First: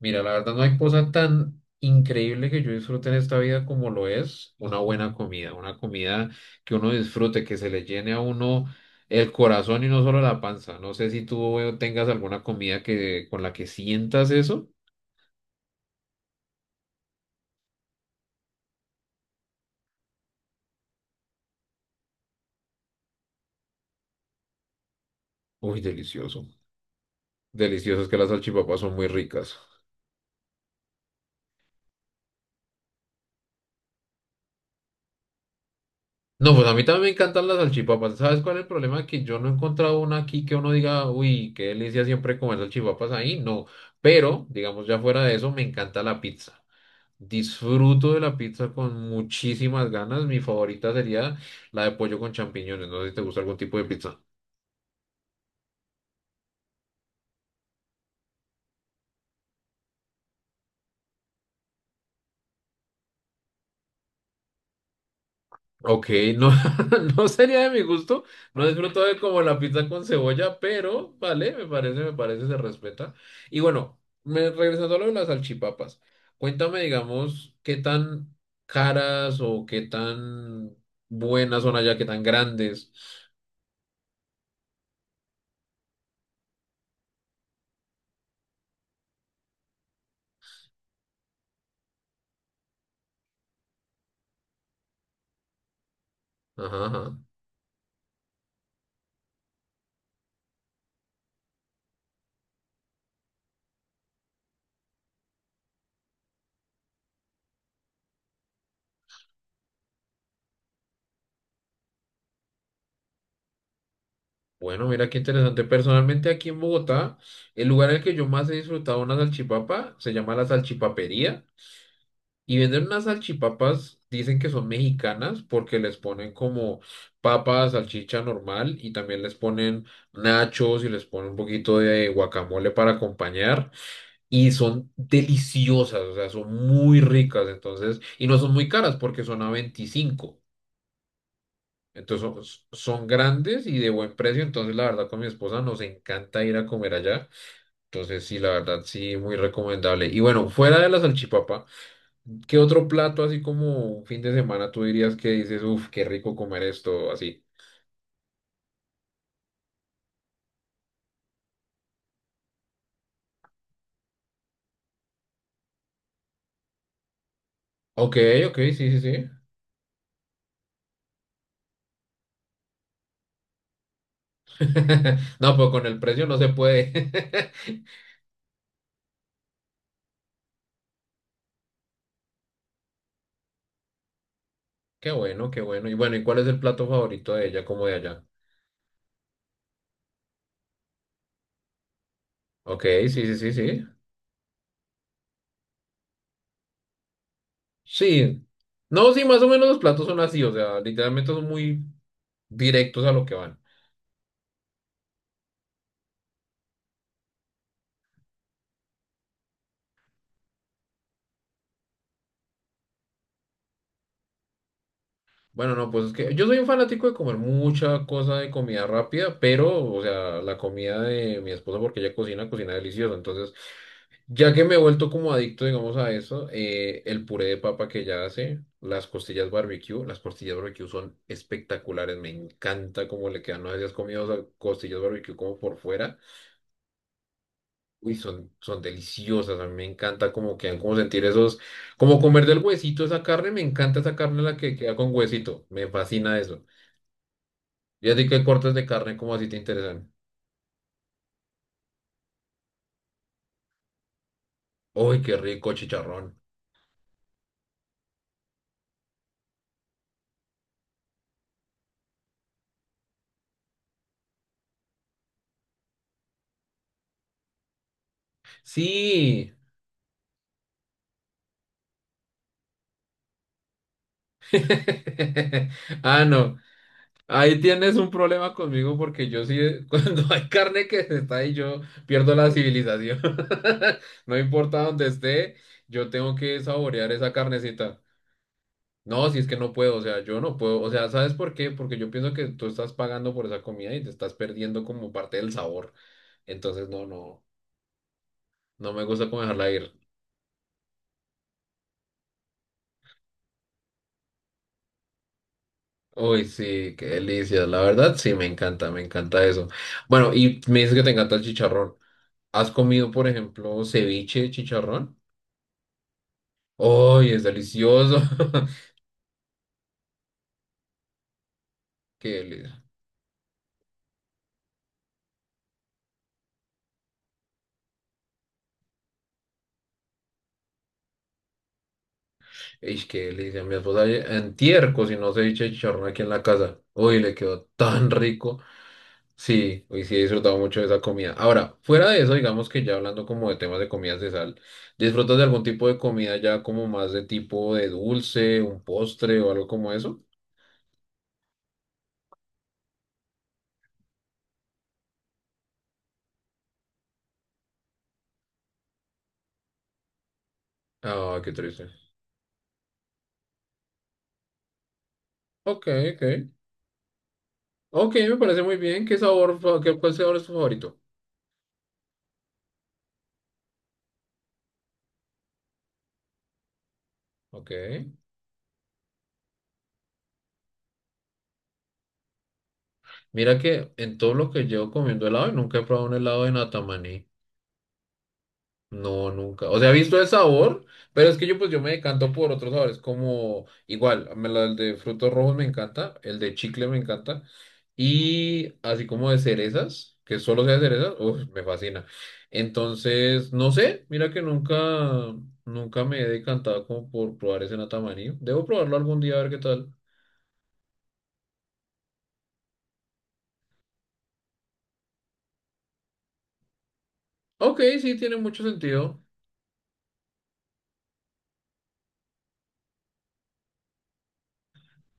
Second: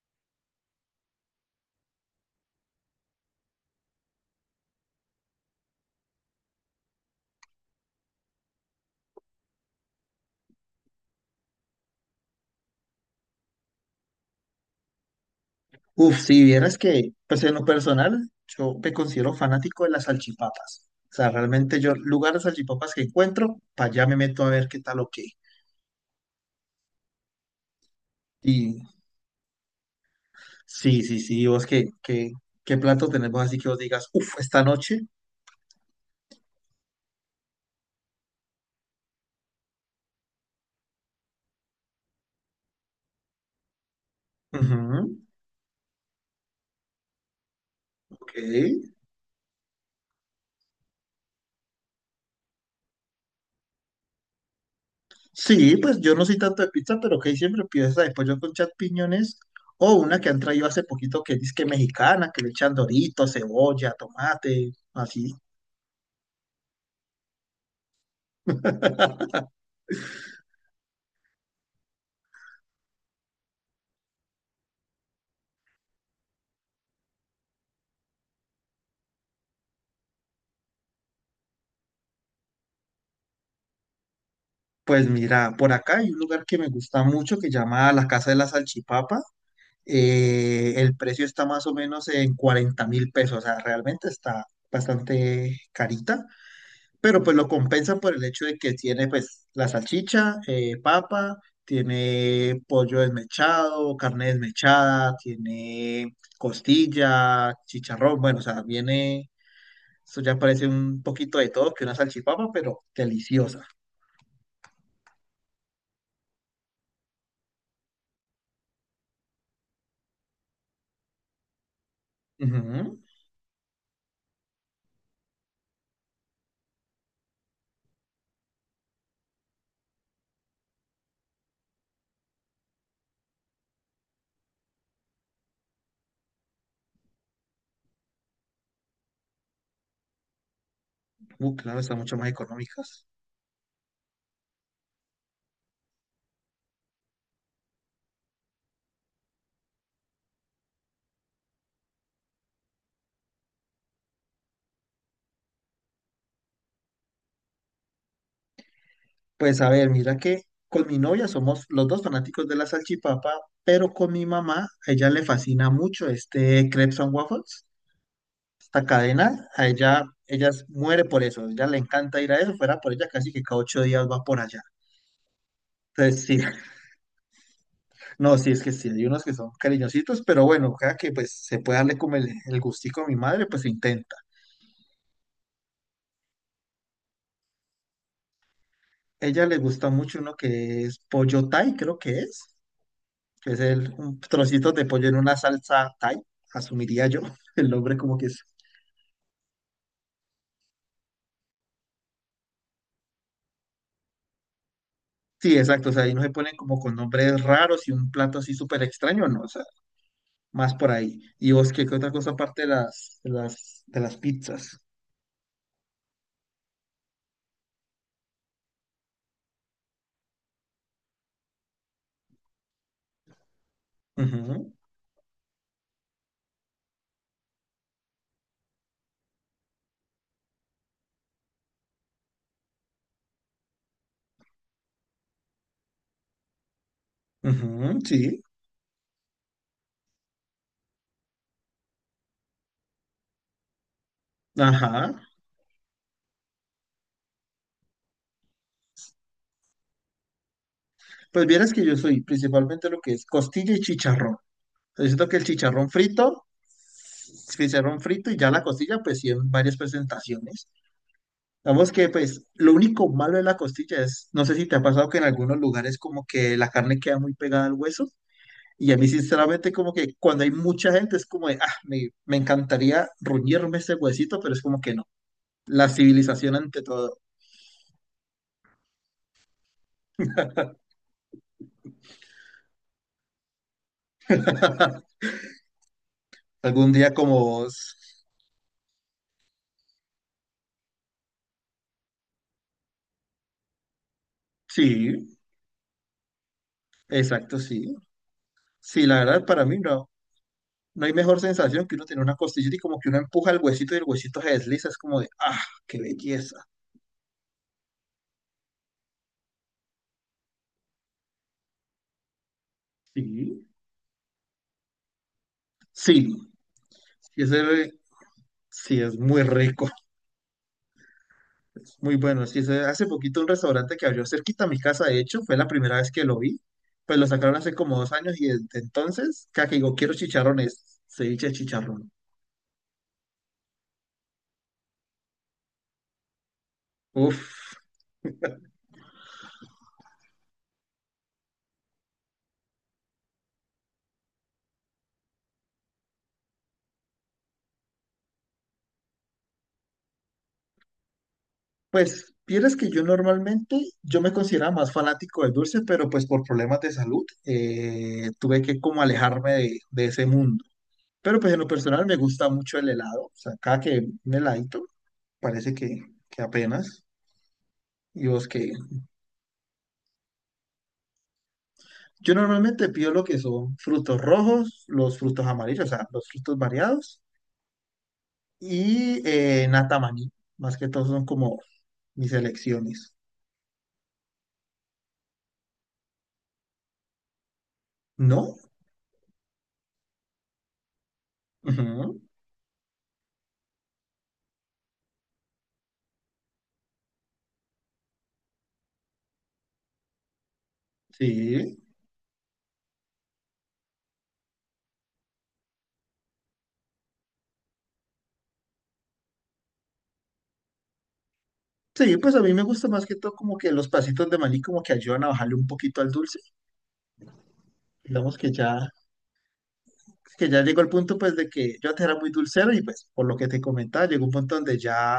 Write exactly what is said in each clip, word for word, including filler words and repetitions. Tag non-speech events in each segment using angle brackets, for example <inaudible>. Mira, la verdad no hay cosa tan increíble que yo disfrute en esta vida como lo es una buena comida, una comida que uno disfrute, que se le llene a uno el corazón y no solo la panza. No sé si tú eh, tengas alguna comida que con la que sientas eso. Uf, si vieras que, pues en lo personal, yo me considero fanático de las salchipapas. O sea, realmente yo, lugar de salchipapas que encuentro, para allá me meto a ver qué tal o qué. Uy, delicioso. Delicioso, es que las salchipapas Y son muy ricas. sí, sí, sí, vos qué, qué, qué plato tenemos así que vos digas, uf, esta noche. No, pues a mí también me encantan las salchipapas. ¿Sabes cuál es el problema? Que yo no he encontrado una aquí que uno diga, uy, qué delicia siempre comer salchipapas ahí. No, pero digamos Ujú, ya fuera de eso, me encanta la pizza. Disfruto de ok. la pizza con muchísimas ganas. Mi favorita sería la de pollo con champiñones. No sé si te gusta algún tipo de pizza. Sí, pues yo no soy tanto de pizza, pero que siempre pido esa de pollo con champiñones. O una que han traído hace poquito que es que mexicana, que le echan dorito, cebolla, tomate, así. Ok, no, <laughs> no sería de mi gusto. No disfruto de <laughs> como la pizza con cebolla, pero vale, me parece, me parece, se respeta. Y bueno, me, regresando a lo de las salchipapas. Cuéntame, digamos, qué tan caras o qué tan buenas son allá, qué tan grandes. Pues mira, por acá hay un lugar que me gusta mucho que llama La Casa de la Salchipapa. Eh, el precio está más o menos en cuarenta mil pesos, o sea, realmente está bastante carita, Ajá, ajá. pero pues lo compensa por el hecho de que tiene pues la salchicha, eh, papa, tiene pollo desmechado, carne desmechada, tiene costilla, chicharrón, bueno, o sea, viene, eso ya parece un poquito de todo que una salchipapa, pero deliciosa. Bueno, mira qué interesante. Personalmente aquí en Bogotá, el lugar en el que yo más he disfrutado una salchipapa se llama la salchipapería y venden Ujú. unas salchipapas, dicen que son mexicanas porque les ponen como papa, salchicha normal y también les ponen nachos y les ponen un poquito de guacamole para acompañar y son deliciosas, o sea, son muy ricas entonces y no son muy caras porque son a veinticinco, Uh, claro, están mucho entonces más son, son económicas. grandes y de buen precio. Entonces, la verdad, con mi esposa nos encanta ir a comer allá. Entonces, sí, la verdad, sí, muy recomendable. Y bueno, fuera de la salchipapa, ¿qué otro plato así como un fin de semana tú dirías que dices, uff, qué rico comer esto así? Pues a ver, mira que con mi novia somos los dos fanáticos de la salchipapa, pero con mi mamá, a ella le fascina mucho este Crepes and Waffles, Ok, ok, esta sí, sí, sí. cadena, a ella, ella s- muere por eso, a ella le encanta ir a eso, fuera por ella casi que cada ocho días va por allá. <laughs> No, pero con el Entonces precio no sí, se <laughs> puede. <laughs> no, sí, es que sí, hay unos que son cariñositos, pero bueno, cada que pues se puede darle como el, el gustico a mi madre, pues se intenta. Qué bueno, qué bueno. Y bueno, ¿y cuál es el plato favorito de ella como de allá? A ella le gusta mucho uno que es pollo Thai, creo que es. Ok, sí, sí, Que sí, es sí. el, un trocito de pollo en una salsa Thai, asumiría yo <laughs> el nombre como que es. Sí. No, sí, más o menos los platos son así, o sea, literalmente son muy directos a lo que van. Sí, exacto, o sea, ahí no se ponen como con nombres raros y un plato así súper extraño, no, o sea, más por ahí. Y vos, ¿qué, qué otra cosa aparte de las, de las, de las pizzas? Bueno, no, pues es que yo soy un fanático de comer mucha cosa de comida rápida, pero, o sea, la comida de mi esposa, porque ella cocina, cocina deliciosa. Entonces, ya que me Ujú, he vuelto como adicto, digamos, a eso, eh, el puré de papa que ella hace, las costillas barbecue, las costillas barbecue son espectaculares, me encanta cómo le quedan. No sé si has comido o sea, costillas barbecue como por fuera. ujú, Uy, sí, son, son deliciosas, a mí me encanta como quedan, como sentir esos, como comer del huesito esa carne, me encanta esa carne la que queda con ajá. huesito, me fascina eso. Y así que cortes de carne como así te interesan. Pues vieras que yo soy principalmente lo que es costilla y chicharrón. Yo Uy, siento que qué el rico chicharrón chicharrón. frito, chicharrón frito y ya la costilla, pues sí, en varias presentaciones. Vamos que pues lo único malo de la costilla es, no sé si te ha pasado que en algunos lugares como que la carne queda muy pegada al hueso y a mí Sí. sinceramente como que cuando hay mucha gente es como de, ah, me, me encantaría ruñirme ese huesito, pero es como que no. <laughs> La Ah, civilización no. ante todo. Ahí tienes un problema conmigo porque yo sí, <laughs> cuando hay carne que se está ahí, yo pierdo la civilización. <laughs> No importa dónde <laughs> esté, yo tengo que Algún saborear día esa como, s- carnecita. No, si es que no puedo, o sea, yo no puedo, o sea, ¿sabes por qué? Porque yo pienso que tú estás pagando por esa comida y te estás perdiendo como sí, parte del sabor. Entonces, no, no, exacto, sí. no me Sí, la gusta como verdad para dejarla mí ir. no, no hay mejor sensación que uno tener una costilla y como que uno empuja el huesito y el huesito se desliza, es como de, ah, qué Uy, belleza. sí, qué delicia, la verdad, sí, me encanta, me encanta eso. Bueno, y me dices que te encanta el chicharrón. ¿Has comido, por Sí. ejemplo, ceviche de chicharrón? Sí, Uy, es y ese, delicioso. <laughs> sí, es muy rico, <laughs> muy Qué bueno. Sí, se- delicia. hace poquito un restaurante que abrió cerquita a mi casa, de hecho, fue la primera vez que lo vi. Pues lo sacaron hace como dos años y desde entonces, cada que digo, quiero chicharrones, ceviche de chicharrón. Ish, qué delicia. Mi esposa ayer- antier cocinó ceviche de chicharrón aquí en la casa. Uy, le quedó Uf, tan rico. Sí, hoy sí he disfrutado mucho de esa comida. Ahora, fuera de eso, digamos que ya hablando como de temas de comidas de sal, ¿disfrutas de algún tipo de comida ya como más de tipo de dulce, un postre o algo como eso? pues, vieras que yo normalmente, yo me consideraba más fanático del dulce, pero pues por problemas de salud, eh, tuve que como alejarme de, de ese mundo. Ah, Pero qué pues en lo triste. personal me gusta mucho el helado, o sea, cada que un heladito, parece Ok, que, ok. que apenas. Ok, ¿Y me vos parece qué? muy bien. ¿Qué sabor, fa- qué, cuál sabor es tu favorito? Yo normalmente pido lo que son frutos rojos, los frutos amarillos, o sea, los frutos variados Ok. y eh, nata maní. Más que todo son como mis elecciones. Mira que en todo lo que llevo comiendo helado, nunca he probado un helado de natamaní. ¿No? No, nunca. O sea, he visto el sabor, pero es que yo pues yo me Ujú, decanto por otros sabores, como igual, me la- el de frutos rojos me encanta, el de chicle me encanta, y así como de cerezas, que solo sea de cerezas, uf, me sí. fascina. Entonces, no sé, mira que nunca, nunca me he decantado como por probar ese natamarí. Debo probarlo algún día a ver qué tal. Sí, pues a mí me gusta más que todo como que los pasitos de maní como que ayudan a bajarle un poquito al dulce. Ok, sí, tiene Digamos que mucho ya, sentido. que ya llegó el punto pues de que yo antes era muy dulcero y pues por lo que te comentaba, llegó un punto donde ya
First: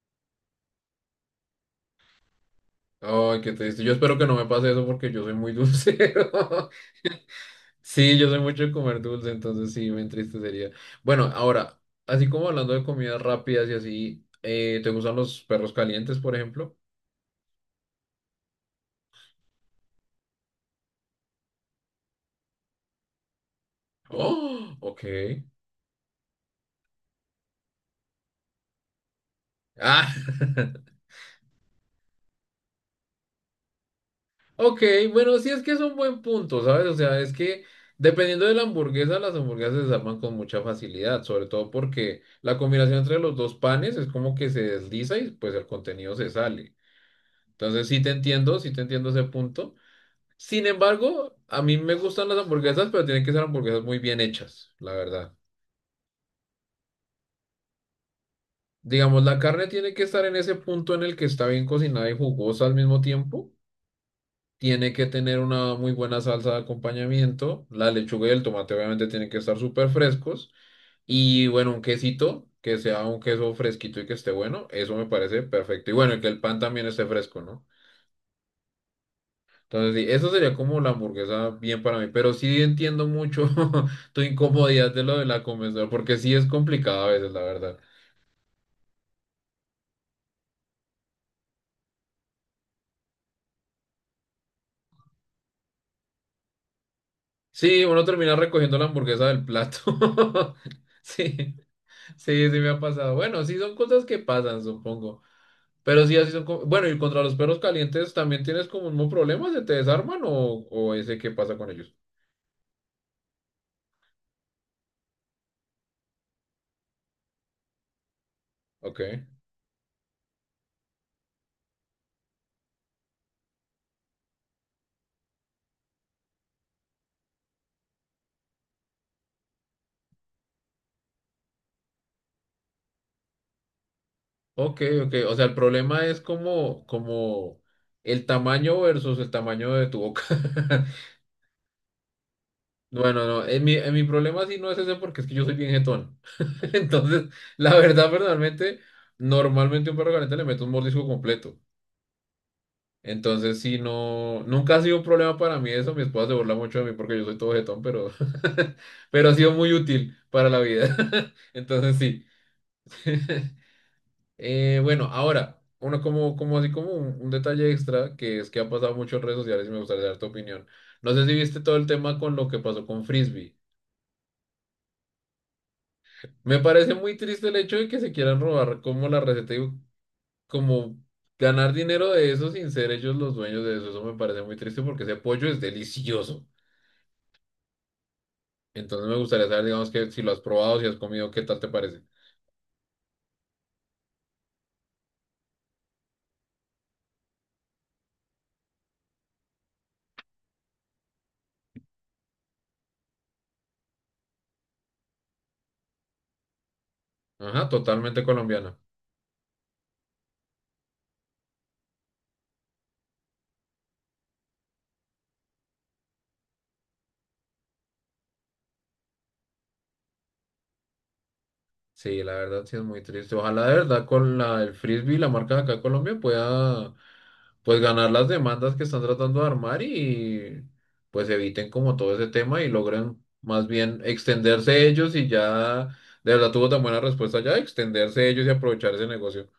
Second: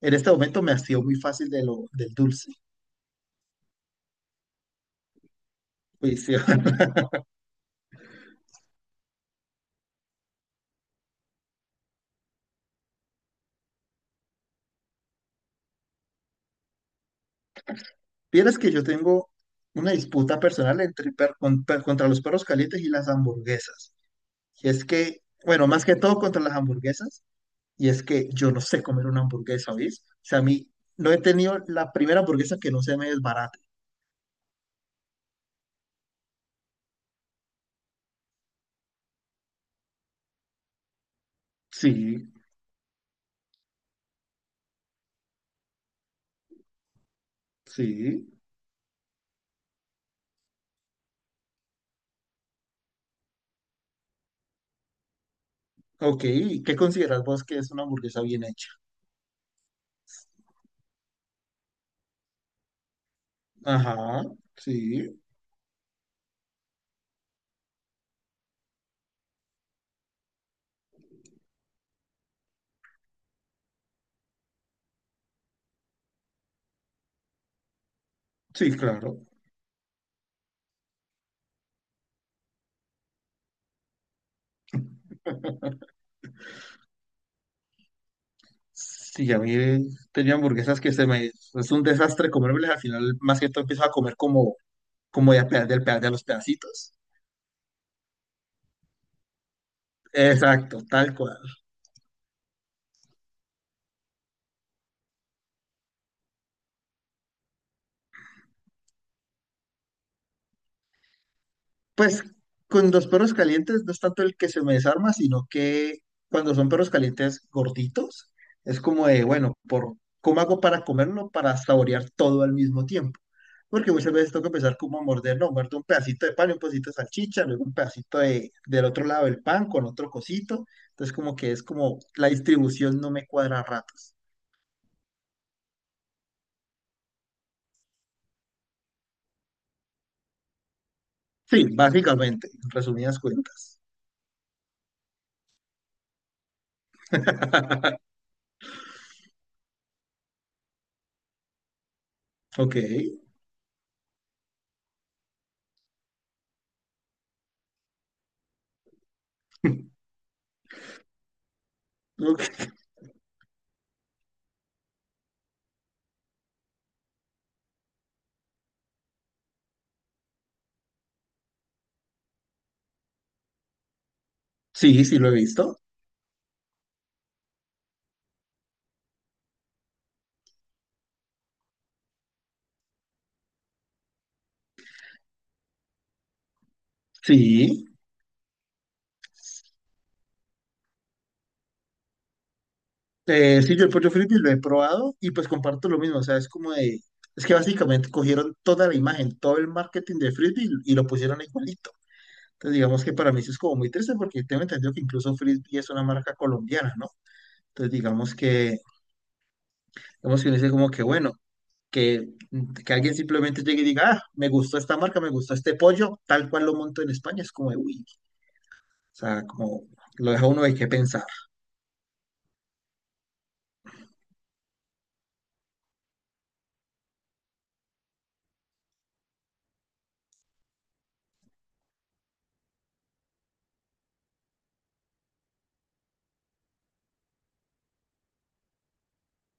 en este momento me hastío muy fácil de lo, del dulce. Ay, qué triste. Yo espero que no me pase eso porque yo soy muy <laughs> Pues, sí. dulcero. Sí, yo soy mucho de comer dulce, entonces sí, me entristecería. Bueno, ahora, así como hablando de comidas rápidas y así, eh, ¿te gustan los perros calientes, por ejemplo? Vieras que yo tengo una disputa personal entre per- con- per- contra los perros calientes y las hamburguesas. Y Oh, es que, ok. bueno, más que todo contra las hamburguesas, y es que yo no sé comer una hamburguesa, ¿oís? Ah, O sea, a mí no he tenido la primera hamburguesa que no se me desbarate. <laughs> ok, bueno, sí es que es un buen punto, ¿sabes? O sea, es que dependiendo de la hamburguesa, las hamburguesas se desarman con mucha facilidad, sobre todo porque Sí, la combinación entre los dos panes es como que se desliza y pues el contenido se sale. Entonces sí te sí. entiendo, sí te entiendo ese punto. Sin embargo, a mí me gustan las hamburguesas, pero tienen que ser hamburguesas muy bien hechas, la verdad. Ok, ¿qué consideras vos que es una hamburguesa bien hecha? Digamos, la carne tiene que estar en ese punto en el que está bien cocinada y jugosa al mismo tiempo. Ajá, sí, Tiene que tener una muy buena salsa de acompañamiento. La lechuga y el tomate obviamente tienen que estar súper frescos. Y bueno, un quesito, que sea un queso fresquito y que esté bueno. Eso me parece perfecto. Y bueno, y que el pan también esté fresco, ¿no? sí, claro. Entonces, sí, eso sería como la hamburguesa bien para mí, pero sí entiendo mucho <laughs> tu incomodidad de lo de la comensal, porque sí es complicado a veces, la verdad. Sí, a mí he tenido hamburguesas que se me... Es un desastre comérmelas, al final más que todo empiezo a comer como como ya pe- del pe- de los pedacitos. Sí, uno termina recogiendo la hamburguesa del plato. <laughs> Exacto, tal cual. Sí, sí, sí me ha pasado. Bueno, sí son cosas que pasan, supongo. Pero sí, así son. Co- Bueno, y contra los perros calientes, ¿también tienes como un problema? ¿Se te desarman o, o ese qué pasa con ellos? Pues con los perros calientes no es tanto el que se me desarma, sino que cuando son perros calientes gorditos, es Ok, como de, bueno, por, ¿cómo hago para comerlo, para saborear todo al mismo tiempo? Porque muchas veces tengo que empezar como a morder, no, muerto un pedacito de pan, y un pedacito de salchicha, luego un pedacito de, del otro lado del pan con otro cosito. Entonces como que es como la distribución no me cuadra a ratos. ok, ok. O sea, el problema es como, como el tamaño versus el tamaño de tu boca. <laughs> Sí, básicamente, en resumidas Bueno, no, en mi, cuentas. en mi problema sí no es ese porque es que yo soy bien jetón. <laughs> Entonces, la <laughs> verdad, personalmente, normalmente a un perro caliente le meto un mordisco completo. Ok. Entonces, sí, no, nunca ha sido un problema para mí eso. Mi esposa se burla mucho de mí porque yo soy todo jetón, pero, <laughs> pero ha sido muy útil para la vida. <laughs> Entonces, sí. Ok. <laughs> Eh, bueno, ahora, uno como, como así como un, un detalle extra que es que ha pasado mucho en redes sociales y me gustaría dar tu opinión. No sé si viste todo el tema con lo que pasó con Frisbee. Sí, sí lo he visto. Me parece muy triste el hecho de que se quieran robar como la receta y como ganar dinero de eso sin ser ellos los dueños de eso. Eso me parece muy triste porque ese pollo es delicioso. Sí. Entonces me gustaría saber, digamos, que si lo has probado, si has comido, ¿qué tal te parece? Eh, sí, yo el pollo frisbee lo he probado y pues comparto lo mismo. O sea, es como de. Es que básicamente cogieron toda la imagen, todo el marketing de frisbee y y lo pusieron igualito. Entonces, digamos que para mí eso es como muy triste porque tengo entendido que incluso frisbee es una marca colombiana, ¿no? Ajá, Entonces, totalmente digamos que. colombiana. Digamos que uno dice como que bueno. Que, que alguien simplemente llegue y diga, ah, me gustó esta marca, me gustó este pollo, tal cual lo monto en España, es como de, uy, o sea, como lo deja uno de qué pensar. Sí, la verdad sí es muy triste. Ojalá de verdad con la, el frisbee, y la marca de acá en Colombia, pueda pues ganar las demandas que están tratando de armar y pues eviten como todo ese tema y logren más bien extenderse ellos y ya de verdad tuvo tan buena respuesta ya, extenderse ellos y aprovechar ese negocio.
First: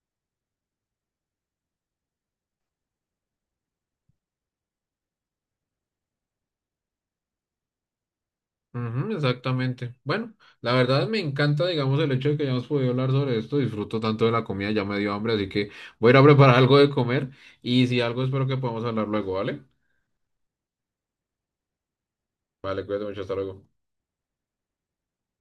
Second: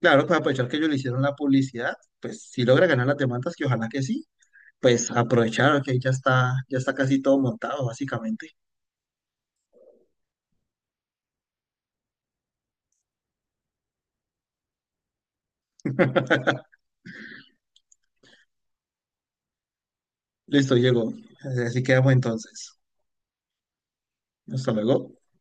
Claro, pues aprovechar que ellos le hicieron la publicidad, pues si logra ganar las demandas, que ojalá que sí, pues aprovechar que ya está, ya está casi todo montado, básicamente. Ujú, exactamente. Bueno, la verdad me encanta, digamos, el hecho de que hayamos podido hablar sobre esto. Disfruto tanto de la comida, ya me dio hambre, así que voy a ir a preparar <laughs> algo de comer y si algo espero que podamos hablar luego, ¿vale? Listo, llegó. Así quedamos entonces. Vale, cuídate mucho, hasta luego. Hasta luego.